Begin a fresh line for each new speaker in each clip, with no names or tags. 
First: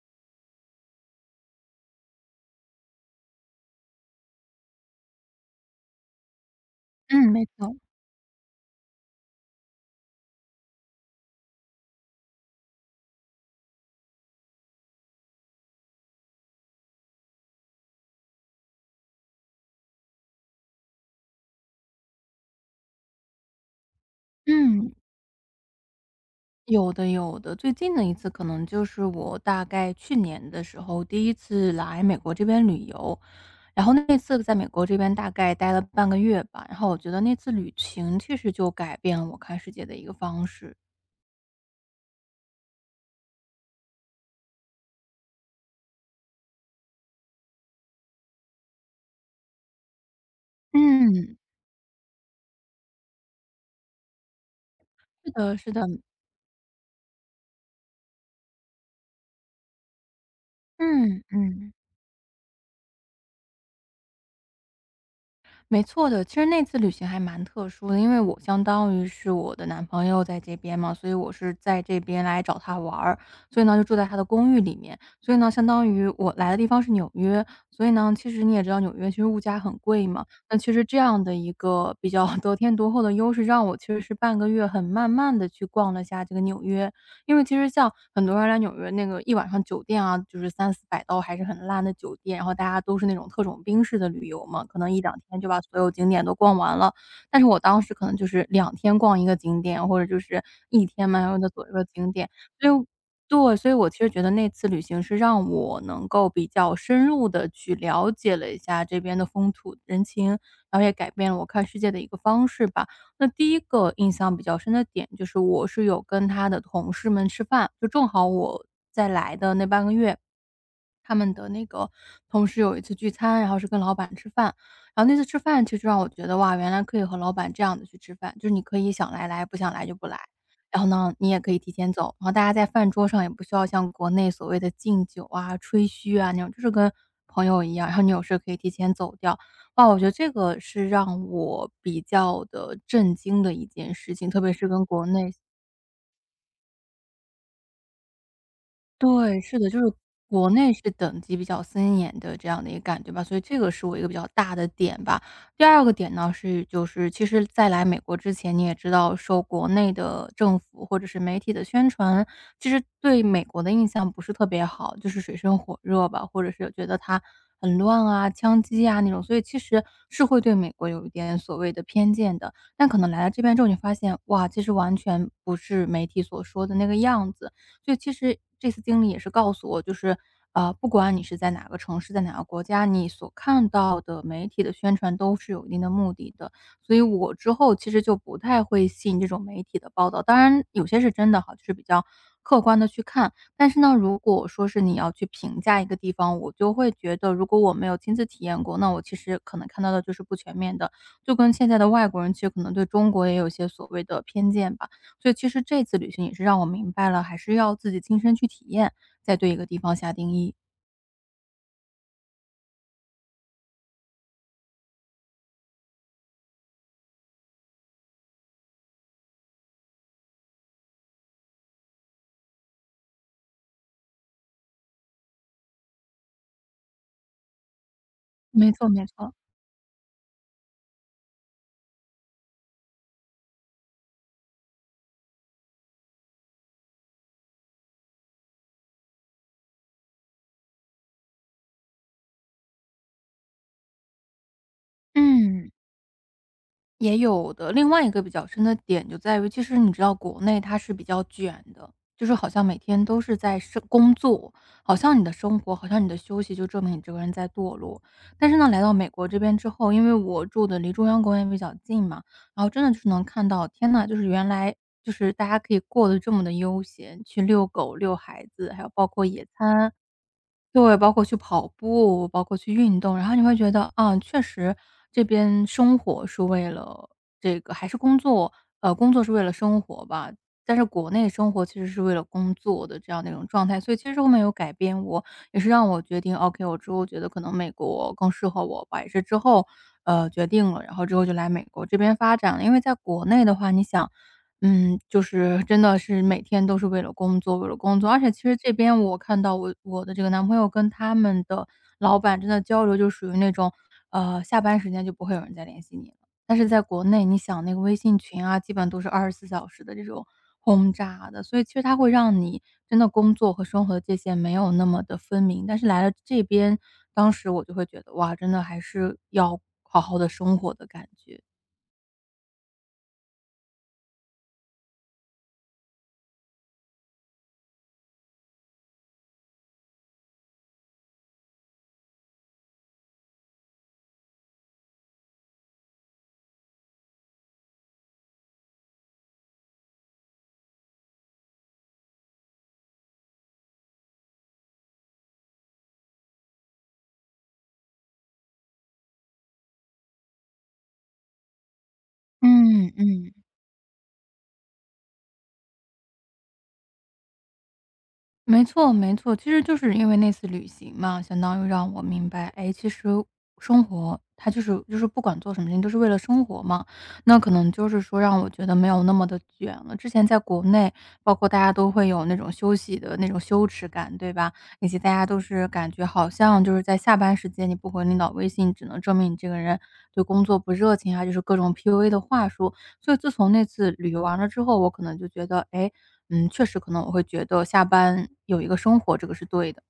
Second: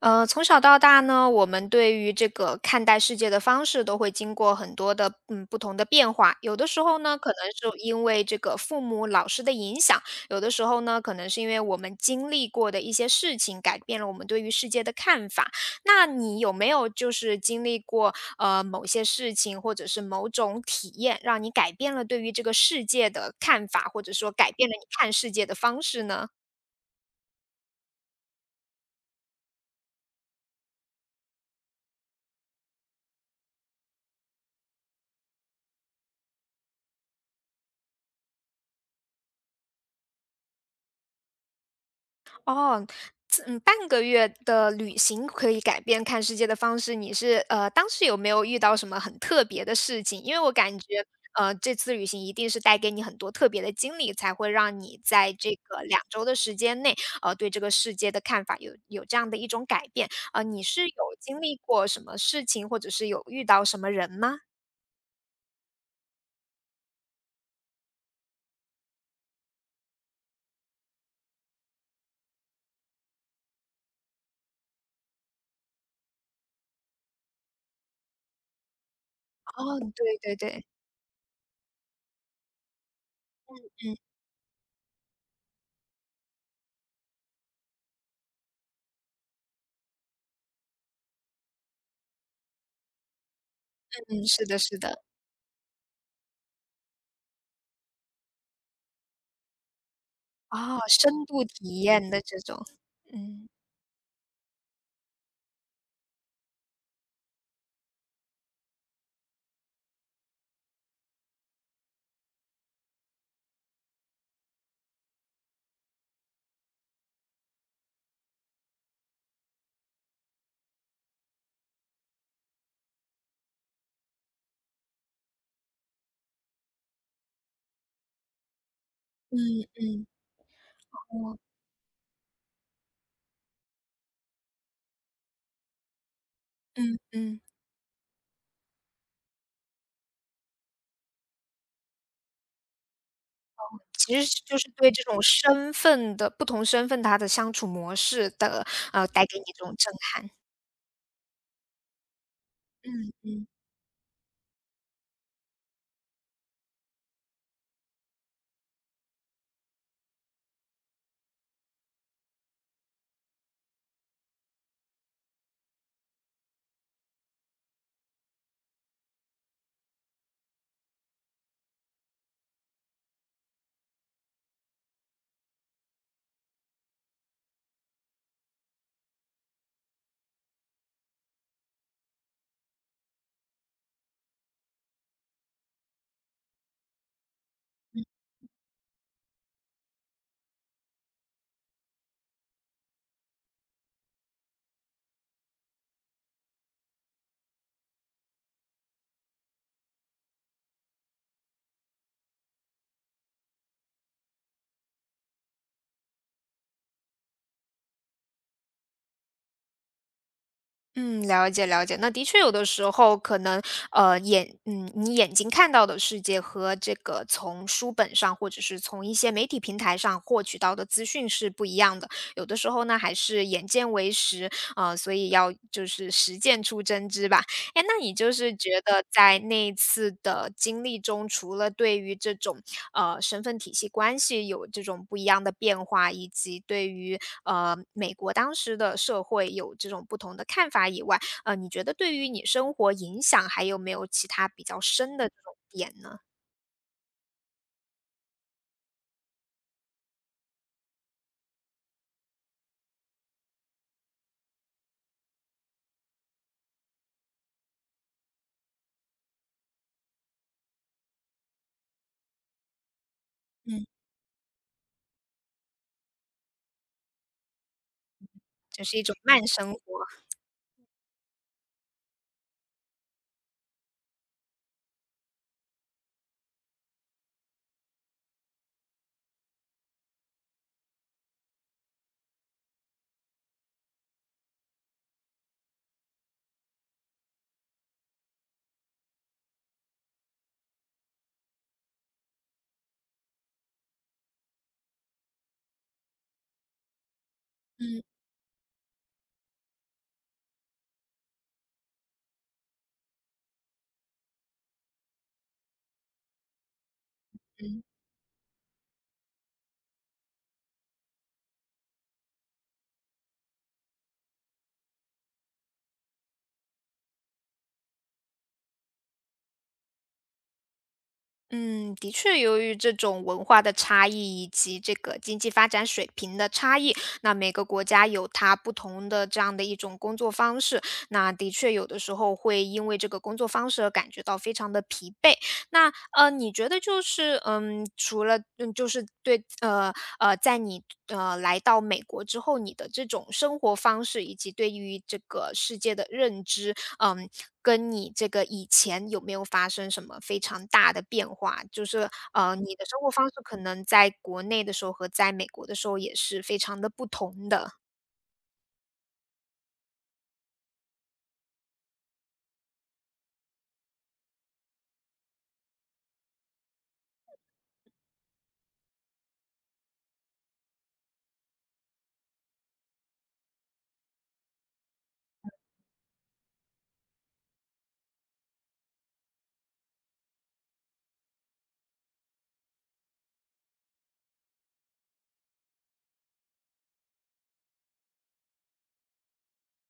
从小到大呢，我们对于这个看待世界的方式都会经过很多的不同的变化。有的时候呢，
嗯，
可
没
能
错。
是因为这个父母、老师的影响；有的时候呢，可能是因为我们经历过的一些事情改变了我们对于世界的看法。那你有没有就是经历过某些事情或者是某种体验，让你改变了对于这个世界的看法，或者说改变了你
嗯，
看世界的方式呢？
有的有的。最近的一次可能就是我大概去年的时候第一次来美国这边旅游，然后那次在美国这边大概待了半个月吧，然后我觉得那次旅行其实就改变了我看世界的一个方式。
哦，这半个月的旅行可以改变看世界的方式，你是当时有没有遇到什么很特别的事情？因为我感觉，
嗯，
这次旅行一定是带给你很多特别的经历，才会让你
是
在这
的是
个
的，
两周的时间内，对这个世界的看法有这样的一种改变。你是有
嗯
经历
嗯。
过什么事情，或者是有遇到什么人吗？
没错的，其实那次旅行还蛮特殊的，因为我相当于是我的男朋友在这边嘛，所以我是在这边来找他玩儿，所以呢就住在他的公寓里面，所以呢相当于我来的地方是纽约，所以呢其实你也知道纽约其实物价很
哦，
贵
对
嘛。
对
那
对，
其实这样的一个比较 得天独厚的优势，让我其
嗯
实是半个月很慢慢的去逛了下这个纽约。因为其实像很多人来纽约那个一晚上酒店啊，就是三四百刀还是很烂的酒店，然后大家都是那种特种兵式的旅
嗯，
游
是的，
嘛，可
是
能一
的。
两天就把所有景点都逛完了。但是我当时可能就是两天逛一个景点，或者就是
哦，
一天漫
深
然
度
的左走一
体
个
验
景
的
点，
这种。
所以
嗯
对，所以我其实觉得那次旅行是让我能够比较深入的去了解了一下这边的风土人情，然后也改变了我看世界的一个方式吧。那第一个印象比较深的点就是我是有跟他的同事们吃饭，就正好我在来的那半个月，他们的那个同事有一次聚餐，然后是跟老板吃饭，然后那次吃饭其实让我觉得哇，原来可以和老板这样的去吃饭，就是你可以想来来，不
嗯
想来就不
嗯。
来。然后呢，你也
哦。
可以提前走，然后大家在饭桌上也不需要像国内所谓的敬酒啊、吹嘘啊那种，就是跟
嗯嗯。
朋友一样，然后你有事可以提前走掉。哇，我觉得这个是让我比较的震惊的一件事
其
情，特
实
别
就
是
是
跟
对这
国
种
内。
身份的不同身份，他的相处模式的，带给
对，
你
是
这
的，
种
就是
震撼。
国内是等级比较森严的这样的一个感觉
嗯
吧，所以
嗯。
这个是我一个比较大的点吧。第二个点呢是，就是其实在来美国之前，你也知道受国内的政府或者是媒体的宣传，其实对美国的印象不是特别好，就是水深火热吧，或者是觉得它很乱啊、枪击啊那种，所以其实是会对美国有一点所谓的偏见的。但可能来到这边之后，你发现哇，其实完全不是媒体所说的那个样子。就其实这次经历也是告诉我，就是不管你是在哪个城市，在哪个国家，你所看到的媒体的宣传都是有一定的目的的。所以我之后其实就不太会信这种媒体的报道，当然有些是真的哈，就是比较客观的去看。但是呢，如果说是你要去评价一个地方，我就会觉得如果我没有亲自体验过，那我其实可能看到的就是不全面的，就跟现在的外国人其实可能对中国也有一些所谓的偏见吧。所以其实这次旅行也是让我明白了，还是要自己亲身去体验，再对一个地方下定义。
嗯，了解了解。那的确有的时候可能，你眼睛看到的世界和这个从书本上，或者是从一些媒体平台上获取到的资讯是不一样的。有的时候呢，还是眼见为实，啊，所以要就是实践出真知吧。哎，那你就是
没
觉
错没
得
错。
在那一次的经历中，除了对于这种身份体系关系有这种不一样的变化，以及对于美国当时的社会有这种不同的看法以外，你觉得对于你生活影响还有没有其他比较深的这种
嗯。
点呢？
也有的。另外一个比较深的点就在于，其实你知道国内它是比较卷的，就是好像每天都是在生工作，好像你的生活，好像你的休息就证明你这个人在堕落。但是呢，来到美国这边之后，因为我住的离中央公园比较近嘛，然后真的就是能看到，
嗯。
天呐，就是原来就是大家可以过得这么的悠闲，去遛狗、遛孩子，还
就
有
是一
包
种
括野
慢生活。
餐，对，包括去跑步，包括去运动，然后你会觉得，啊，确实这边生活是为了这个还是工作，工作是为了生活吧，但是国内生活其实是为了工作的这样的一种状态，所以其实后面有改变我，也是让我决定，OK，我之后觉得可能美国更适合我吧，也是之后，决定了，然后之后就来美国这边发展了。因为在国内的话，你想就是真的是每天都是为了工作，为了工
嗯。
作。而且其实这边我看到我的这个男朋友跟他们的老板真的交流就属于那种，下班时间就不会有人再联系你了。但是在国内，你想那个
嗯。
微信群啊，基本都是24小时的这种轰炸的，所以其实它会让你真的工作和生活的界限没有那么的分明。但是来了这边，当时我就会觉得，哇，真的还是要好好的生活的感觉。
嗯，的确，由于这种文化的差异以及这个经济发展水平的差异，那每个国家有它不同的这样的一种工作方式。那的确，有的时候会因为这个工作方式而感觉到非常的疲惫。那你觉得就是除了就是对在你来到美国之后，你的这种生活方式以及对于这个世界的认知，嗯，跟你这个以前有没有发生什么非常大的变化？就是，你的
嗯
生活方
嗯。
式可能在国内的时候和在美国的时候也是非常的不同的。
没错没错，其实就是因为那次旅行嘛，相当于让我明白，哎，其实生活它就是不管做什么事情都是为了生活嘛。那可能就是说让我觉得没有那么的卷了。之前在国内，包括大家都会有那种休息的那种羞耻感，对吧？以及大家都是感觉好像就是在下班时间你不回领导微信，只能证明你这个人对工作不热情啊，就是各种 PUA 的话术。所以自从那次旅游完了之后，我可能就觉得，哎，确实可能我会觉得下班有一个生活，这个是对的。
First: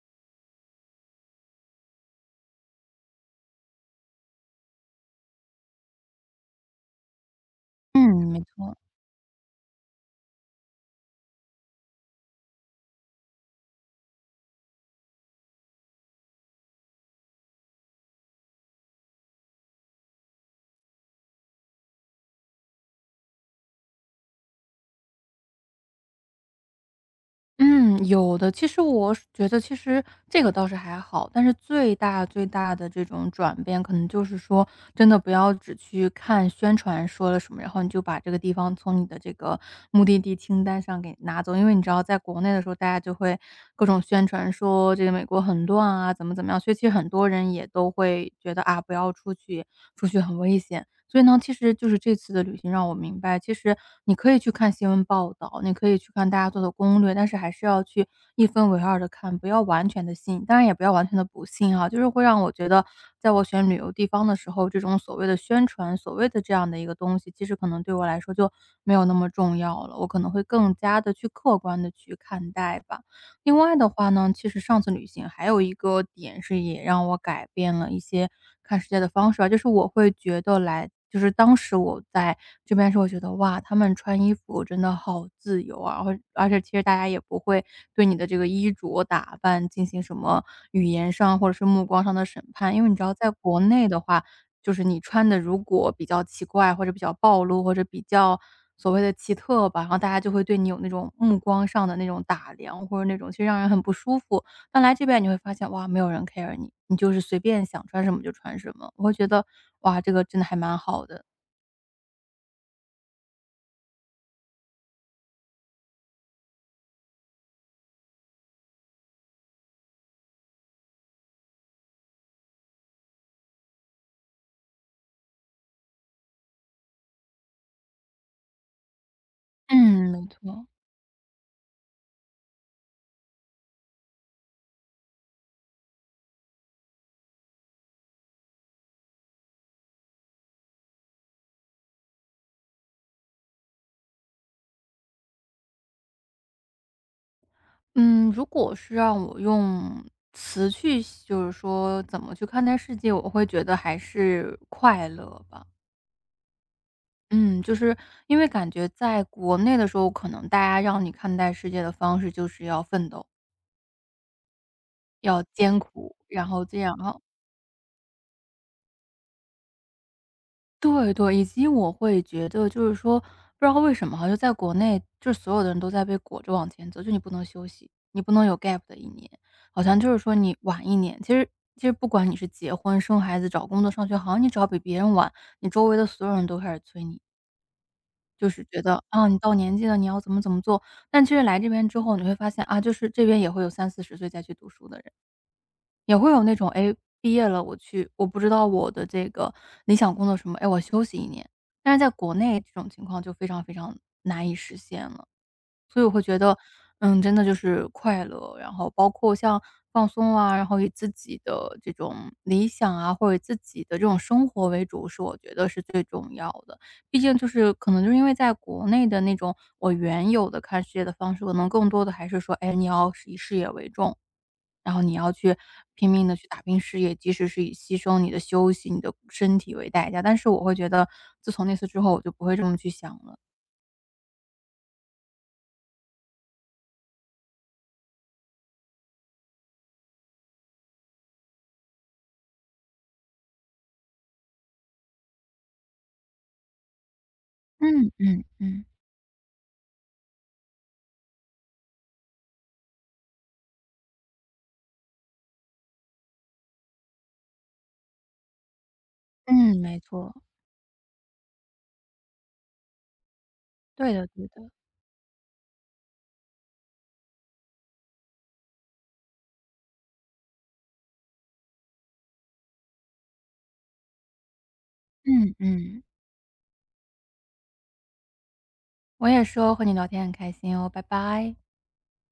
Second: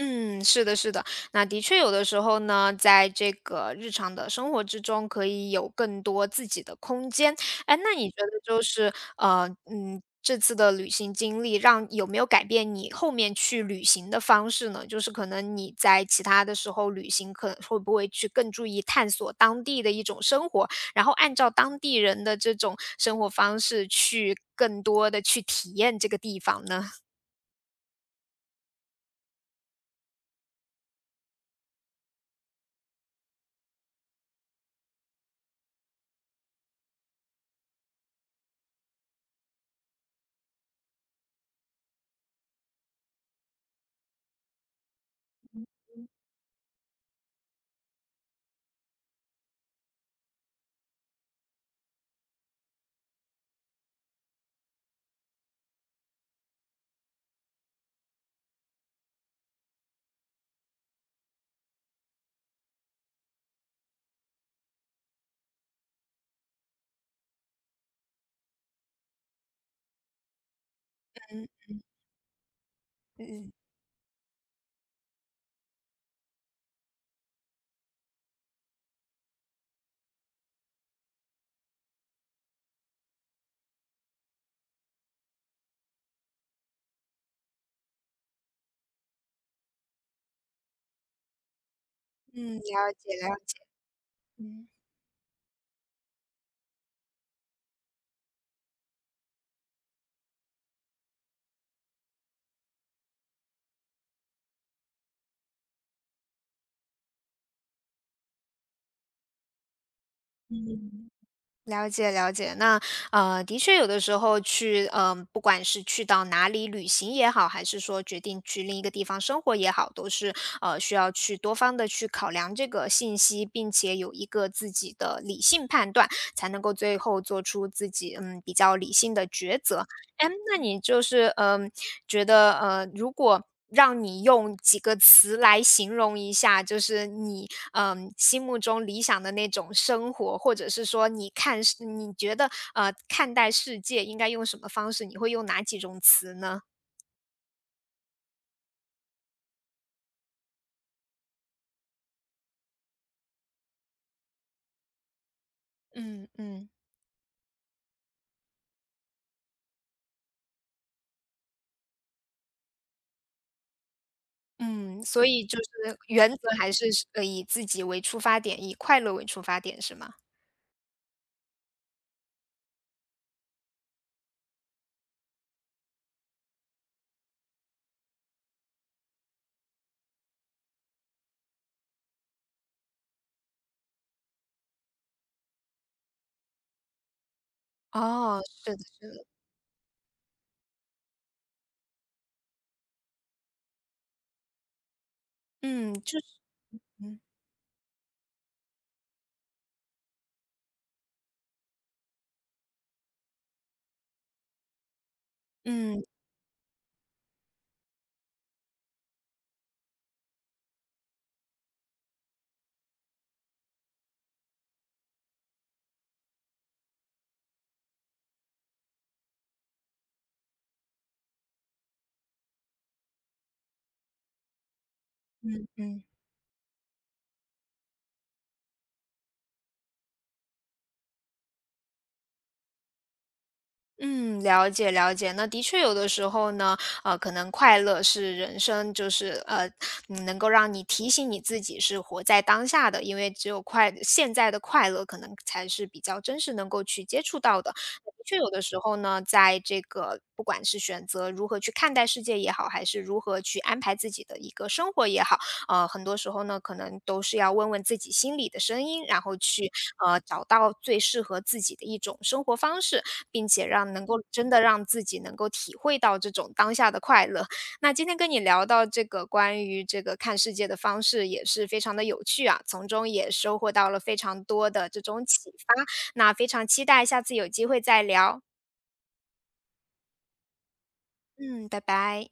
嗯，是的，是的。那的确有的时候呢，在这个日常的生活之中，可以有更多自己的空间。哎，那你觉
嗯，
得
没
就
错。
是这次的旅行经历让有没有改变你后面去旅行的方式呢？就是可能你在其他的时候旅行，可能会不会去更注意探索当地的一种生活，然后按照当地人的这种生活方式去更多的去体验这个地方呢？
嗯，有的。其实我是觉得其实这个倒是还好，但是最大最大的这种转变，可能就是说，真的不要只去看宣传说了什么，然后你就把这个地方从你的这个目的地清单上给拿走。因为你知道，在国内的时候，大家就会各种宣传说这个美国很乱啊，怎么怎么样，所以其实很多人也都会觉得啊，不要出去，出去很危险。所以呢，其实就是这次的旅行让我明白，其实你可以去看新闻报道，你可以去看大家做的攻略，但是还是要去一分为二的看，不要完全的信，当然也不要完全的不信哈，就是会让我觉得，在我选旅游地方的时候，这种所谓的宣传，所谓的这样的一个东西，其实可能对我来说就没有那么重要了，我可能会更加的去客
嗯
观的去看待吧。
嗯
另外的话呢，其实上次旅行还有一个点是也让我改变了一些看世界的方式啊，就是我会觉得来就是当时我在这边的时候我觉得，哇，他们穿衣服真的好自由啊，而且其实大家也不会对你的这个衣着打扮进行什么语言上或者是目光上的审
嗯，
判，因为
了
你知道
解
在
了解。
国内的话，
嗯。
就是你穿的如果比较奇怪或者比较暴露，或者比较所谓的奇特吧，然后大家就会对你有那种目光上的那种打量，或者那种其实让人很不舒服。但来这边你会发现，哇，没有人 care 你，你就是随便想穿什么就穿什么。我会觉得，哇，这个真的还蛮好的。
了解了解，那的确有的时候去，嗯、不管是去到哪里旅行也好，还是说决定去另一个地方生活也好，都是需要去多方的去考量这个信息，并且有一个自己的理性判断，才能够最后做出自己比较理性的抉择。
嗯，没
哎，那
错。
你就是，觉得，如果让你用几个词来形容一下，就是你，嗯，心目中理想的那种生活，或者是说你看世你觉得，看待世界应该用什么方式，你会用哪几种词呢？
嗯，如果是让我用词去就是说怎么去看待世界，我会觉得还是快乐吧。
嗯嗯。
嗯，就是因为感觉在国内的时候，可能大家让你看待世界的方式就是要奋斗，
嗯，所
要
以就是
艰苦，
原
然
则
后
还
这
是
样，然后
以自己为出发点，以快乐为出发点，是吗？
对对，以及我会觉得就是说，不知道为什么哈，就在国内，就是所有的人都在被裹着往前走，就你不能休息，你不能有 gap 的一年，好像就是说你晚一年，其实不管你是结婚、生孩子、找工作、上学，好像你只要比别人晚，你周围的所有人都开始催你，
哦，
就是
是
觉
的
得，
是的，
啊，你到年纪了，你要怎么怎么做。但其实来这边之后，你会发现，啊，就是这边也会有三四十岁再去读书的人，
嗯，
也
就是
会有那种哎，诶，
嗯，
毕业了我去我不知道我的这个理想工作什么，哎，我休息一年。但是在国内这种情况就非常非常难以实现了。所
嗯，
以我会觉得，真的就是快乐，然后包括像放松啊，然后以自己的这种理想啊，或者自己的这种生活为主，是我觉得是最重要的。毕竟就是可能就是因为在国内的那种我原有的看世界的方式，可能更多的还是说，哎，你要是以事业为重，然后你要去
嗯嗯。
拼命的去打拼事业，即使是以牺牲你的休息、你的身体为代价。但是我会觉得，自从那次之后，我就不会这么去想了。
嗯，了解了解。那的确有的时候呢，可能快乐是人生，就是能够让你提醒你自己是活在当下的，因为只有快现在的快乐，可能才是比较真实能够去接触到的。
嗯
的确，
嗯
有的时
嗯。
候呢，在这个不管是选择如何去看待世界也好，还是如何去安排自己的一个生活也好，很多时候呢，可能都是要问问自己心里的声音，然后去
嗯，没错。
找到最适合自己的一种生活方式，并且让能
对
够
的对
真的
的，
让自己能够体会到这种当下的快乐。那今天跟你聊到这个关于这个看世界的方式，也是非常的有趣啊，从中也收获到了非常多的这种启
嗯
发。
嗯，
那非常期待下次有机会再聊。
我也说和你聊天很开心哦，拜拜。
嗯，拜拜。